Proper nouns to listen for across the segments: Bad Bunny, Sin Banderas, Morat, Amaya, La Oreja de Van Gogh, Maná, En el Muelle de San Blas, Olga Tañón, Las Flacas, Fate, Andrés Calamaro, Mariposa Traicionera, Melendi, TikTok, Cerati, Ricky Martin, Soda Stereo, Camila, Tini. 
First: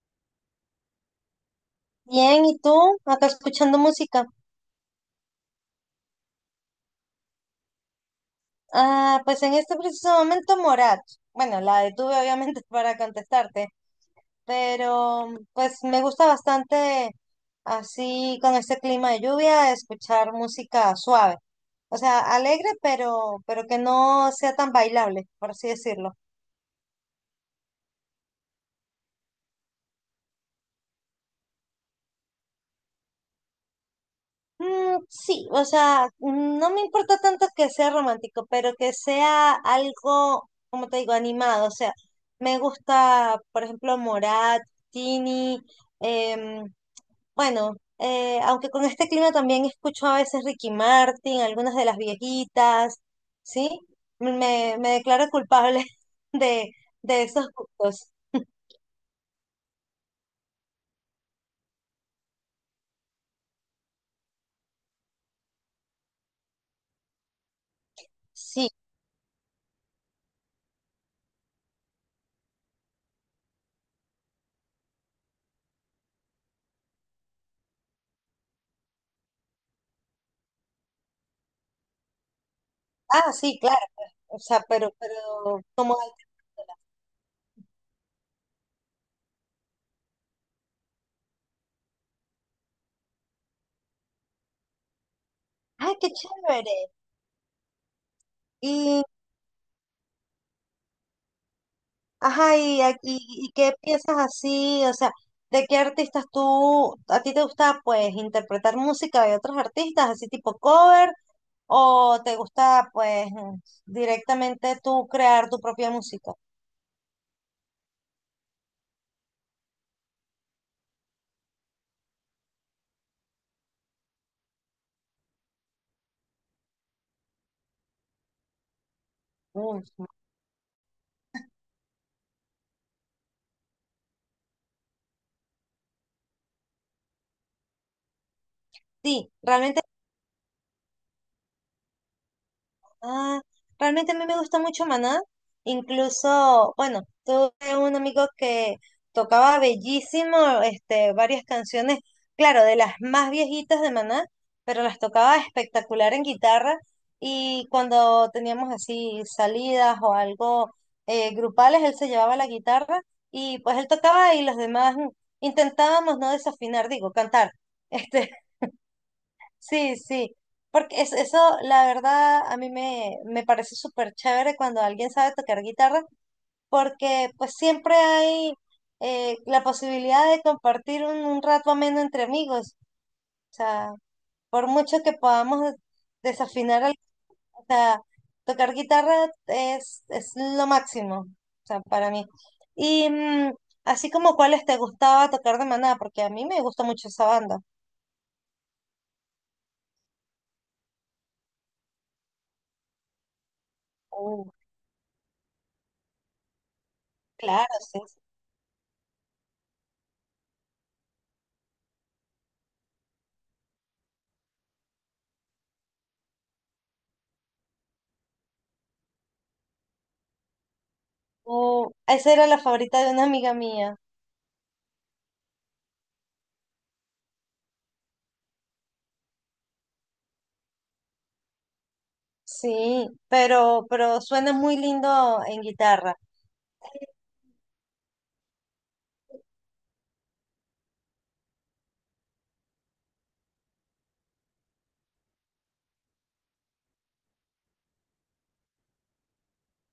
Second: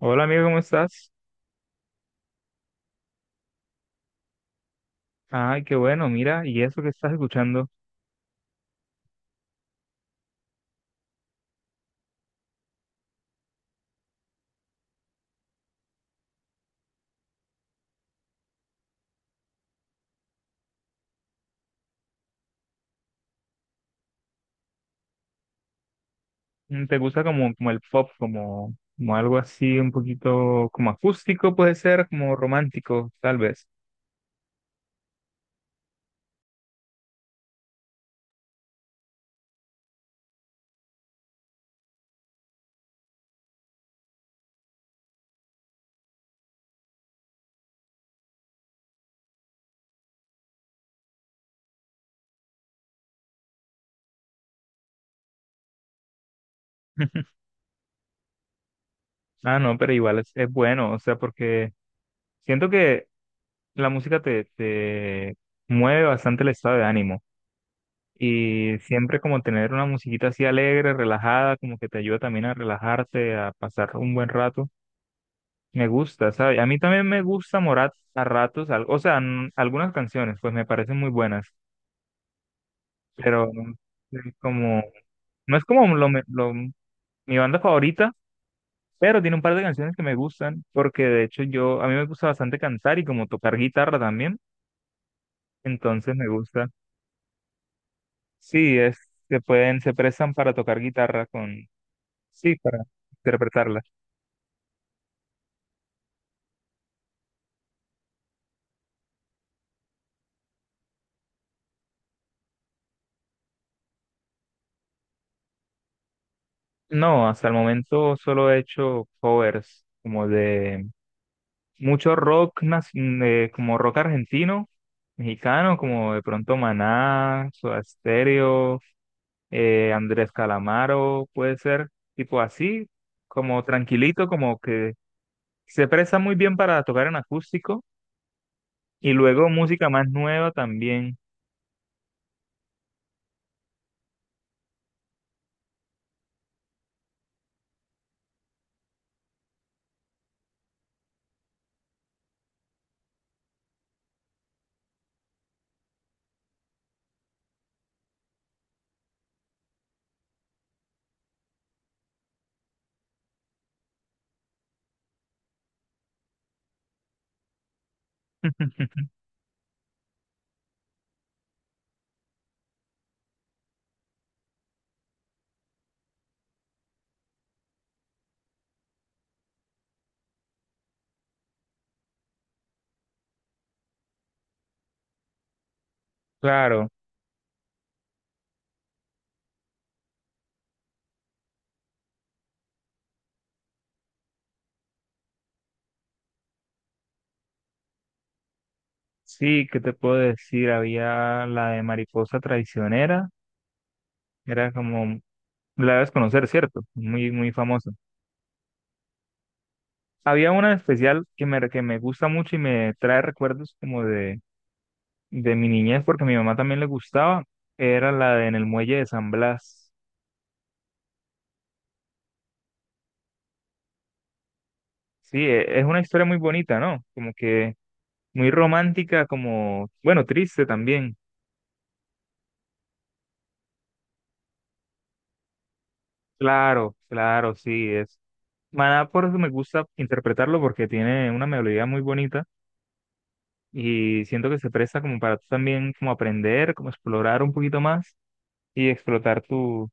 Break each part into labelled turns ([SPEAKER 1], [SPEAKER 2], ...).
[SPEAKER 1] Hola amigo, ¿cómo estás?
[SPEAKER 2] Bien, ¿y tú? Acá escuchando música.
[SPEAKER 1] Ay, qué bueno, mira, ¿y eso que estás escuchando?
[SPEAKER 2] Ah, pues en este preciso momento Morat. Bueno, la detuve obviamente para contestarte, pero pues me gusta bastante así con este clima de lluvia escuchar música suave. O sea, alegre, pero que no sea tan bailable, por así decirlo.
[SPEAKER 1] Mm, ¿te gusta como, como el pop, como, como algo así un poquito como acústico puede ser, como romántico, tal vez?
[SPEAKER 2] Mm, sí, o sea, mm, no me importa tanto que sea romántico, pero que sea algo, como te digo, animado. O sea, me gusta, por ejemplo, Morat, Tini, em, bueno, aunque con este clima también escucho a veces Ricky Martin, algunas de las viejitas, ¿sí? Me declaro culpable de, de esos gustos.
[SPEAKER 1] Ah, no, pero igual es bueno, o sea, porque siento que la música te mueve bastante el estado de ánimo
[SPEAKER 2] Sí,
[SPEAKER 1] y siempre como tener una musiquita así alegre, relajada, como que te ayuda también a relajarte, a pasar un buen rato. Me gusta, ¿sabes? A mí también me gusta Morat a ratos, o sea, algunas canciones, pues me parecen muy buenas,
[SPEAKER 2] ah,
[SPEAKER 1] pero
[SPEAKER 2] sí,
[SPEAKER 1] no
[SPEAKER 2] claro.
[SPEAKER 1] es
[SPEAKER 2] O sea,
[SPEAKER 1] como,
[SPEAKER 2] pero
[SPEAKER 1] no es como
[SPEAKER 2] como,
[SPEAKER 1] mi banda favorita, pero tiene un par de canciones que me gustan, porque de hecho yo, a mí me gusta bastante cantar y como tocar guitarra también,
[SPEAKER 2] ay, qué
[SPEAKER 1] entonces me gusta.
[SPEAKER 2] chévere.
[SPEAKER 1] Sí, es,
[SPEAKER 2] Y
[SPEAKER 1] se pueden, se prestan para tocar guitarra con, sí,
[SPEAKER 2] ajá,
[SPEAKER 1] para
[SPEAKER 2] y, y qué
[SPEAKER 1] interpretarla.
[SPEAKER 2] piensas así, o sea, ¿de qué artistas tú, a ti te gusta pues interpretar música de otros artistas, así tipo cover, o te gusta pues directamente tú crear tu propia música?
[SPEAKER 1] No, hasta el momento solo he hecho covers como de mucho como rock argentino, mexicano, como de pronto Maná, Soda Stereo,
[SPEAKER 2] Mm,
[SPEAKER 1] Andrés Calamaro, puede ser tipo así, como tranquilito, como que se presta muy bien para tocar en acústico y
[SPEAKER 2] sí,
[SPEAKER 1] luego
[SPEAKER 2] realmente,
[SPEAKER 1] música más nueva también.
[SPEAKER 2] ah, realmente a mí me gusta mucho Maná. Incluso, bueno, tuve un amigo que tocaba bellísimo, este, varias canciones, claro, de las más viejitas de Maná, pero las tocaba espectacular en guitarra. Y cuando teníamos así salidas o algo grupales, él se llevaba la guitarra y pues él tocaba y los demás intentábamos no desafinar, digo, cantar. Este, sí, sí, porque es, eso la verdad a mí me parece súper chévere cuando alguien sabe tocar guitarra, porque pues siempre hay la posibilidad de compartir un rato ameno entre amigos, o sea, por mucho que podamos desafinar,
[SPEAKER 1] Claro,
[SPEAKER 2] o sea, tocar guitarra es lo máximo, o sea, para mí. Y mm, así como cuáles te gustaba tocar de Maná, porque a mí me gusta mucho esa banda.
[SPEAKER 1] sí, ¿qué te puedo decir? Había la de Mariposa Traicionera,
[SPEAKER 2] Uh,
[SPEAKER 1] era como, la debes conocer, ¿cierto? Muy, muy
[SPEAKER 2] claro,
[SPEAKER 1] famosa. Había una en especial que me gusta mucho y me trae recuerdos como de mi niñez, porque a mi mamá también le gustaba. Era la de En el Muelle de San Blas.
[SPEAKER 2] oh, esa era la favorita de una amiga mía.
[SPEAKER 1] Sí, es una historia muy bonita, ¿no? Como que muy romántica, como, bueno, triste también.
[SPEAKER 2] Sí, pero suena muy lindo en guitarra.
[SPEAKER 1] Claro, claro, sí, es. Maná por eso me gusta interpretarlo porque tiene una melodía muy bonita y siento que se presta como para tú también como aprender, como explorar un poquito más y explotar tu,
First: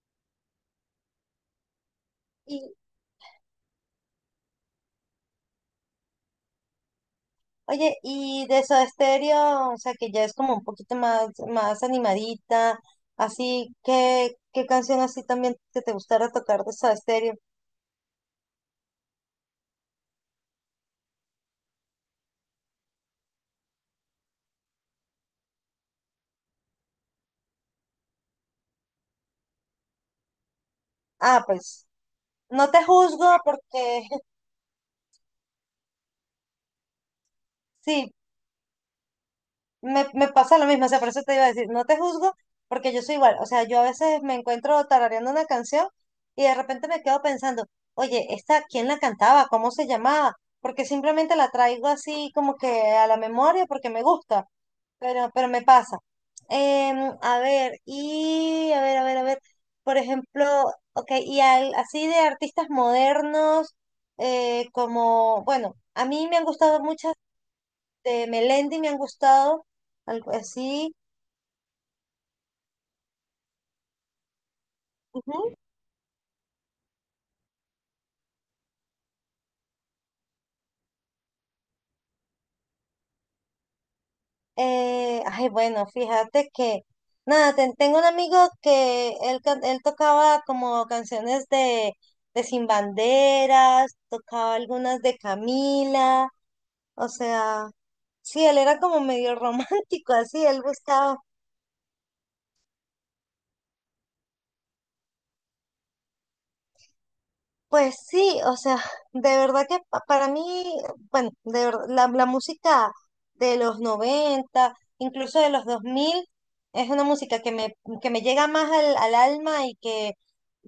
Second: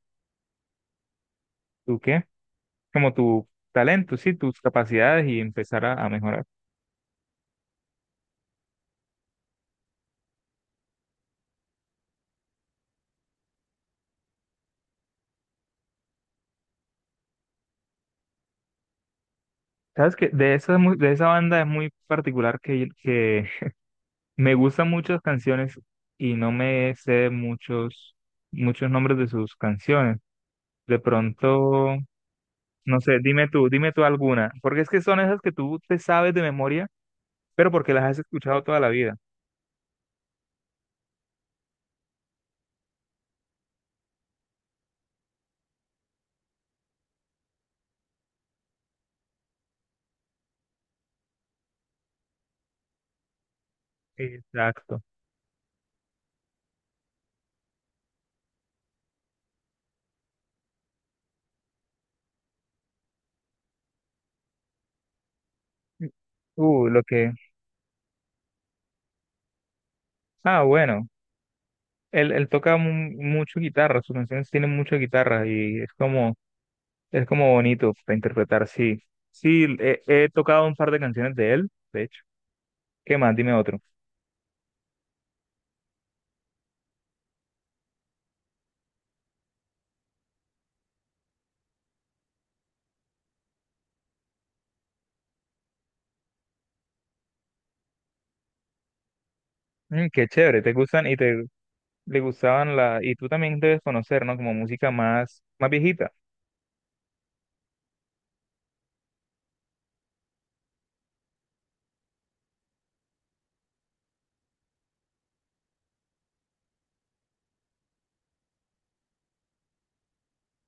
[SPEAKER 1] ¿tu qué?
[SPEAKER 2] Y,
[SPEAKER 1] Como tu talento, sí, tus capacidades y empezar a mejorar.
[SPEAKER 2] oye, y de Soda Stereo, o sea, que ya es como un poquito más, más animadita, así, ¿qué, qué canción así también que te gustara tocar de Soda Stereo?
[SPEAKER 1] Sabes que de esa, de esa banda es muy particular que me gustan muchas canciones y no me sé muchos, muchos nombres de sus canciones. De
[SPEAKER 2] Ah, pues,
[SPEAKER 1] pronto,
[SPEAKER 2] no te
[SPEAKER 1] no sé,
[SPEAKER 2] juzgo
[SPEAKER 1] dime tú
[SPEAKER 2] porque,
[SPEAKER 1] alguna, porque es que son esas que tú te sabes de memoria, pero porque las
[SPEAKER 2] sí,
[SPEAKER 1] has escuchado toda la vida.
[SPEAKER 2] me pasa lo mismo, o sea, por eso te iba a decir, no te juzgo, porque yo soy igual, o sea, yo a veces me encuentro tarareando una canción y de repente me quedo pensando, oye, ¿esta quién la cantaba? ¿Cómo se llamaba? Porque simplemente la traigo así como que a la memoria porque me gusta,
[SPEAKER 1] Exacto.
[SPEAKER 2] pero me pasa. A ver, y a ver, a ver, a ver, por ejemplo, ok, y así de artistas modernos, como, bueno, a mí me han gustado
[SPEAKER 1] Lo
[SPEAKER 2] muchas
[SPEAKER 1] que.
[SPEAKER 2] de Melendi me han gustado, algo
[SPEAKER 1] Ah,
[SPEAKER 2] así.
[SPEAKER 1] bueno. Él, mucho guitarra, sus canciones tienen mucha guitarra
[SPEAKER 2] Ujú.
[SPEAKER 1] y es como es como bonito para interpretar, sí. Sí, he, he tocado un par de canciones de él, de hecho. ¿Qué más? Dime otro.
[SPEAKER 2] Ay, bueno, fíjate que, nada, tengo un amigo que él, él tocaba como canciones de Sin Banderas, tocaba algunas de Camila, o sea, sí, él era como medio
[SPEAKER 1] Mm,
[SPEAKER 2] romántico,
[SPEAKER 1] qué
[SPEAKER 2] así,
[SPEAKER 1] chévere,
[SPEAKER 2] él
[SPEAKER 1] te gustan y
[SPEAKER 2] buscaba
[SPEAKER 1] te le gustaban la... Y tú también debes conocer, ¿no? Como música más, más viejita.
[SPEAKER 2] pues sí, o sea, de verdad que para mí, bueno, de verdad, la música de los 90 incluso de los 2000 es una música que me llega más al, al alma y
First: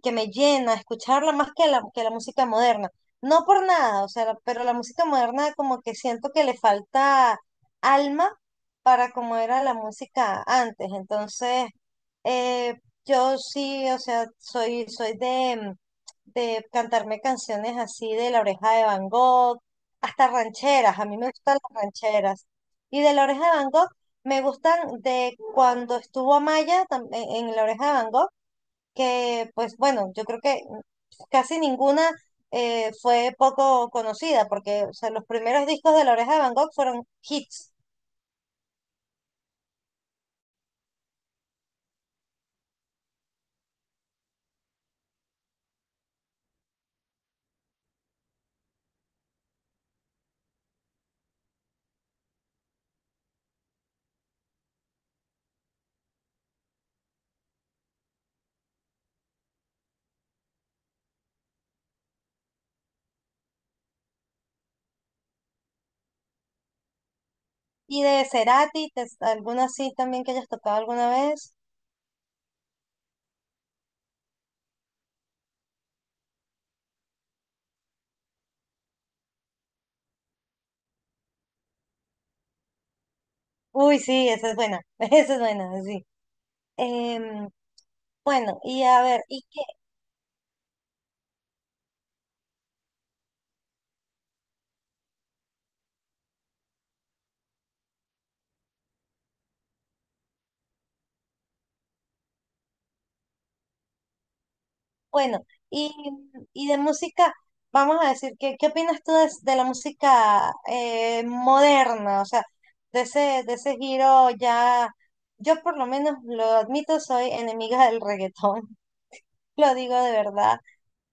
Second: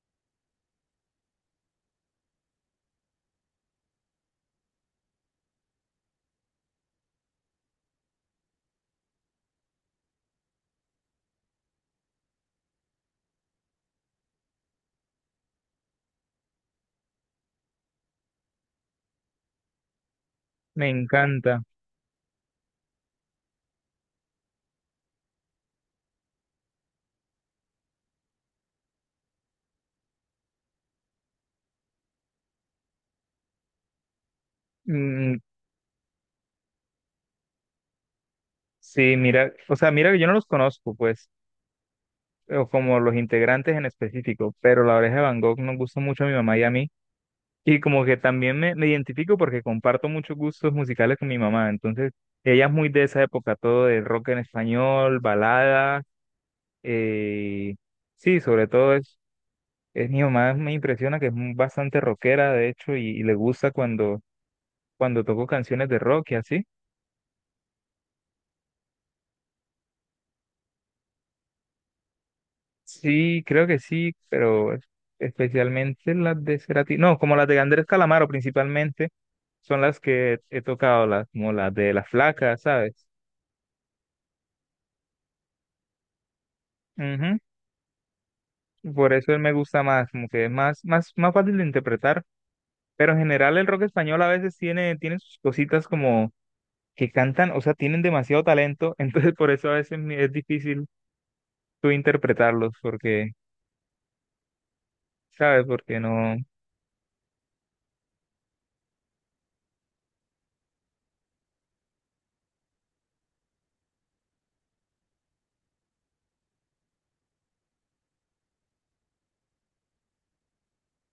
[SPEAKER 2] que me llena escucharla más que la música moderna. No por nada, o sea, pero la música moderna como que siento que le falta alma para como era la música antes. Entonces, eh, yo sí, o sea, soy, soy de cantarme canciones así de La Oreja de Van Gogh, hasta
[SPEAKER 1] Me
[SPEAKER 2] rancheras, a mí me gustan
[SPEAKER 1] encanta.
[SPEAKER 2] las rancheras. Y de La Oreja de Van Gogh me gustan de cuando estuvo Amaya en La Oreja de Van Gogh, que pues bueno, yo creo que casi ninguna fue poco conocida, porque o sea, los
[SPEAKER 1] Mm,
[SPEAKER 2] primeros discos de La Oreja de Van Gogh fueron hits.
[SPEAKER 1] sí, mira, o sea, mira que yo no los conozco, pues, o como los integrantes en específico, pero La Oreja de Van Gogh nos gusta mucho a mi mamá y a mí. Y como que también me identifico porque comparto muchos gustos musicales con mi mamá. Entonces, ella es muy de esa época, todo de rock en español, balada. eh, sí, sobre todo es mi mamá, me impresiona que es bastante rockera, de hecho, y le gusta cuando, cuando toco canciones de rock y así.
[SPEAKER 2] Y de Cerati, alguna sí también que hayas tocado alguna vez.
[SPEAKER 1] Sí, creo que sí, pero especialmente las de Cerati. No, como las de Andrés Calamaro principalmente, son las que he tocado, las, como las de Las Flacas, ¿sabes?
[SPEAKER 2] Uy, sí, esa es buena, esa es buena, sí. Em, bueno, y a
[SPEAKER 1] Por
[SPEAKER 2] ver,
[SPEAKER 1] eso él
[SPEAKER 2] y
[SPEAKER 1] me
[SPEAKER 2] qué,
[SPEAKER 1] gusta más, como que es más, más, más fácil de interpretar. Pero en general el rock español a veces tiene, tiene sus cositas como que cantan, o sea, tienen demasiado talento, entonces por eso a veces es difícil tú interpretarlos, porque,
[SPEAKER 2] bueno,
[SPEAKER 1] ¿sabes?
[SPEAKER 2] y,
[SPEAKER 1] Porque no.
[SPEAKER 2] y de música, vamos a decir, ¿qué, qué opinas tú de la música moderna? O sea, de ese giro ya, yo por lo menos lo admito, soy enemiga del reggaetón, lo digo de verdad.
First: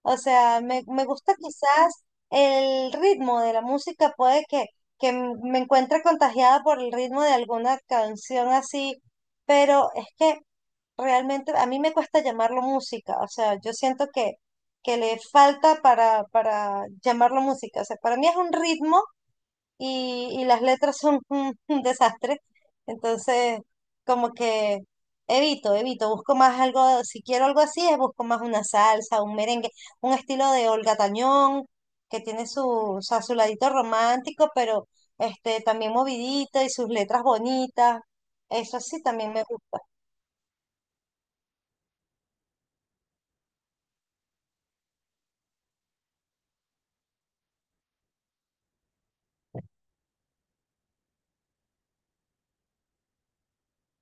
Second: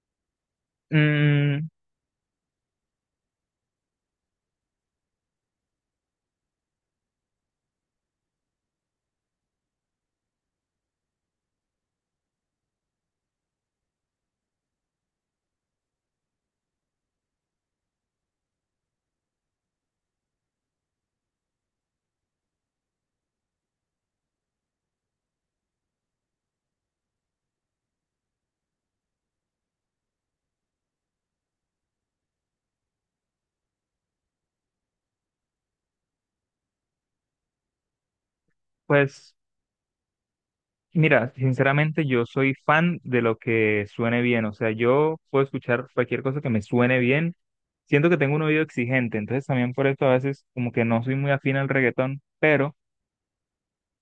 [SPEAKER 2] O sea, me gusta
[SPEAKER 1] Mm,
[SPEAKER 2] quizás el ritmo de la música, puede que me encuentre contagiada por el ritmo de alguna canción así, pero es que realmente a mí me cuesta llamarlo música, o sea, yo siento que le falta para llamarlo música, o sea, para mí es un ritmo y las letras son un desastre, entonces como que evito, evito, busco más algo, si quiero algo así, es busco más una salsa, un merengue, un estilo de Olga Tañón, que tiene su, o sea, su ladito romántico, pero este, también movidito y sus letras bonitas, eso sí también
[SPEAKER 1] pues,
[SPEAKER 2] me gusta.
[SPEAKER 1] mira, sinceramente yo soy fan de lo que suene bien, o sea, yo puedo escuchar cualquier cosa que me suene bien. Siento que tengo un oído exigente, entonces también por eso a veces como que no soy muy afín al reggaetón, pero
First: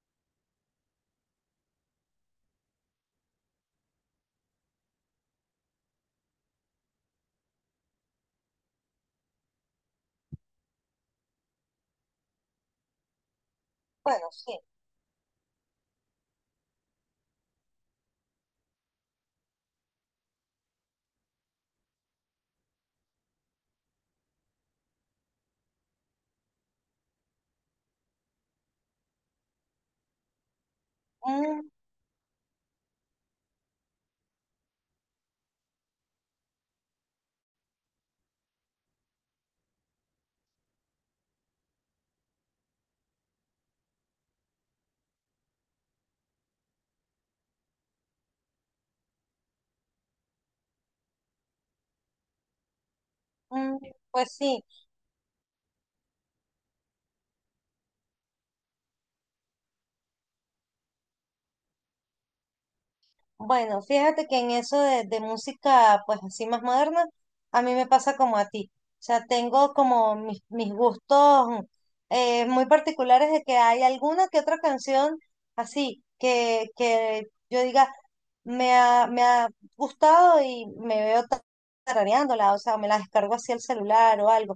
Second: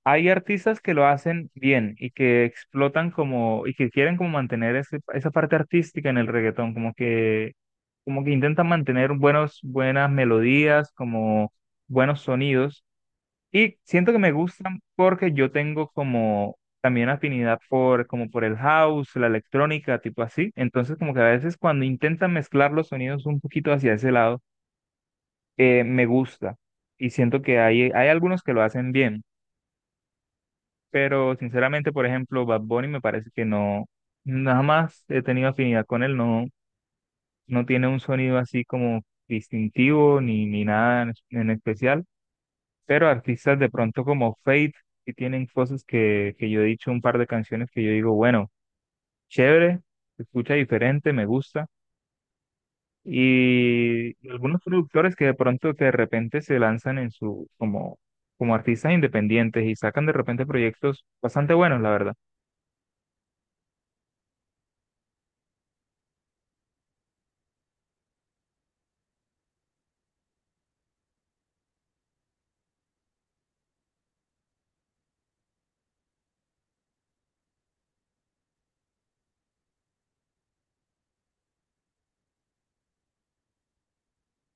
[SPEAKER 1] hay artistas que lo hacen bien y que explotan como, y que quieren como mantener esa parte artística en el reggaetón, como que intentan mantener buenos, buenas melodías, como buenos sonidos. Y siento que
[SPEAKER 2] Bueno,
[SPEAKER 1] me
[SPEAKER 2] sí.
[SPEAKER 1] gustan porque yo tengo como también afinidad por, como por el house, la electrónica, tipo así. Entonces como que a veces cuando intentan mezclar los sonidos un poquito hacia ese lado, me gusta. Y siento que hay algunos que lo hacen bien. Pero sinceramente, por ejemplo, Bad Bunny me parece que no, nada más he tenido afinidad con él, no, no tiene un sonido así como distintivo ni, ni nada en especial, pero artistas de pronto como Fate, que tienen cosas que yo he dicho, un par de canciones que yo digo, bueno, chévere, se escucha diferente, me gusta,
[SPEAKER 2] Mm,
[SPEAKER 1] y
[SPEAKER 2] pues
[SPEAKER 1] algunos
[SPEAKER 2] sí,
[SPEAKER 1] productores que de pronto que de repente se lanzan en su, como, como artistas independientes y sacan de repente proyectos bastante buenos, la verdad.
[SPEAKER 2] bueno, fíjate que en eso de música, pues así más moderna, a mí me pasa como a ti. O sea, tengo como mis, mis gustos mm, muy particulares de que hay alguna que otra canción así que yo diga, me ha gustado y me veo tarareándola, o sea, me la descargo así al celular o algo.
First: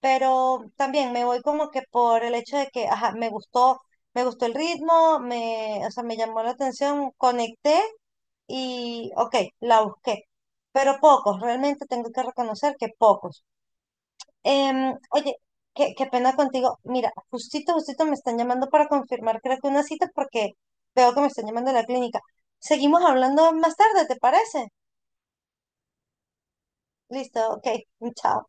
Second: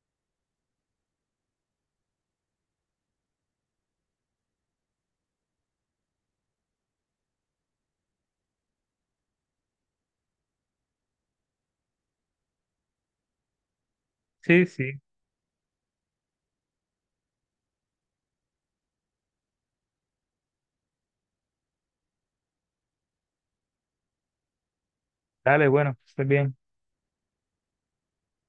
[SPEAKER 2] Pero también me voy como que por el hecho de que, ajá, me gustó el ritmo, me, o sea, me llamó la atención, conecté y, ok, la busqué, pero pocos, realmente tengo que reconocer que pocos.
[SPEAKER 1] Sí,
[SPEAKER 2] Em,
[SPEAKER 1] sí.
[SPEAKER 2] oye, qué, qué pena contigo, mira, justito, justito me están llamando para confirmar, creo que una cita porque veo que me están llamando de la clínica. Seguimos hablando más tarde, ¿te parece?
[SPEAKER 1] Dale, bueno, que estés bien.
[SPEAKER 2] Listo, ok, chao.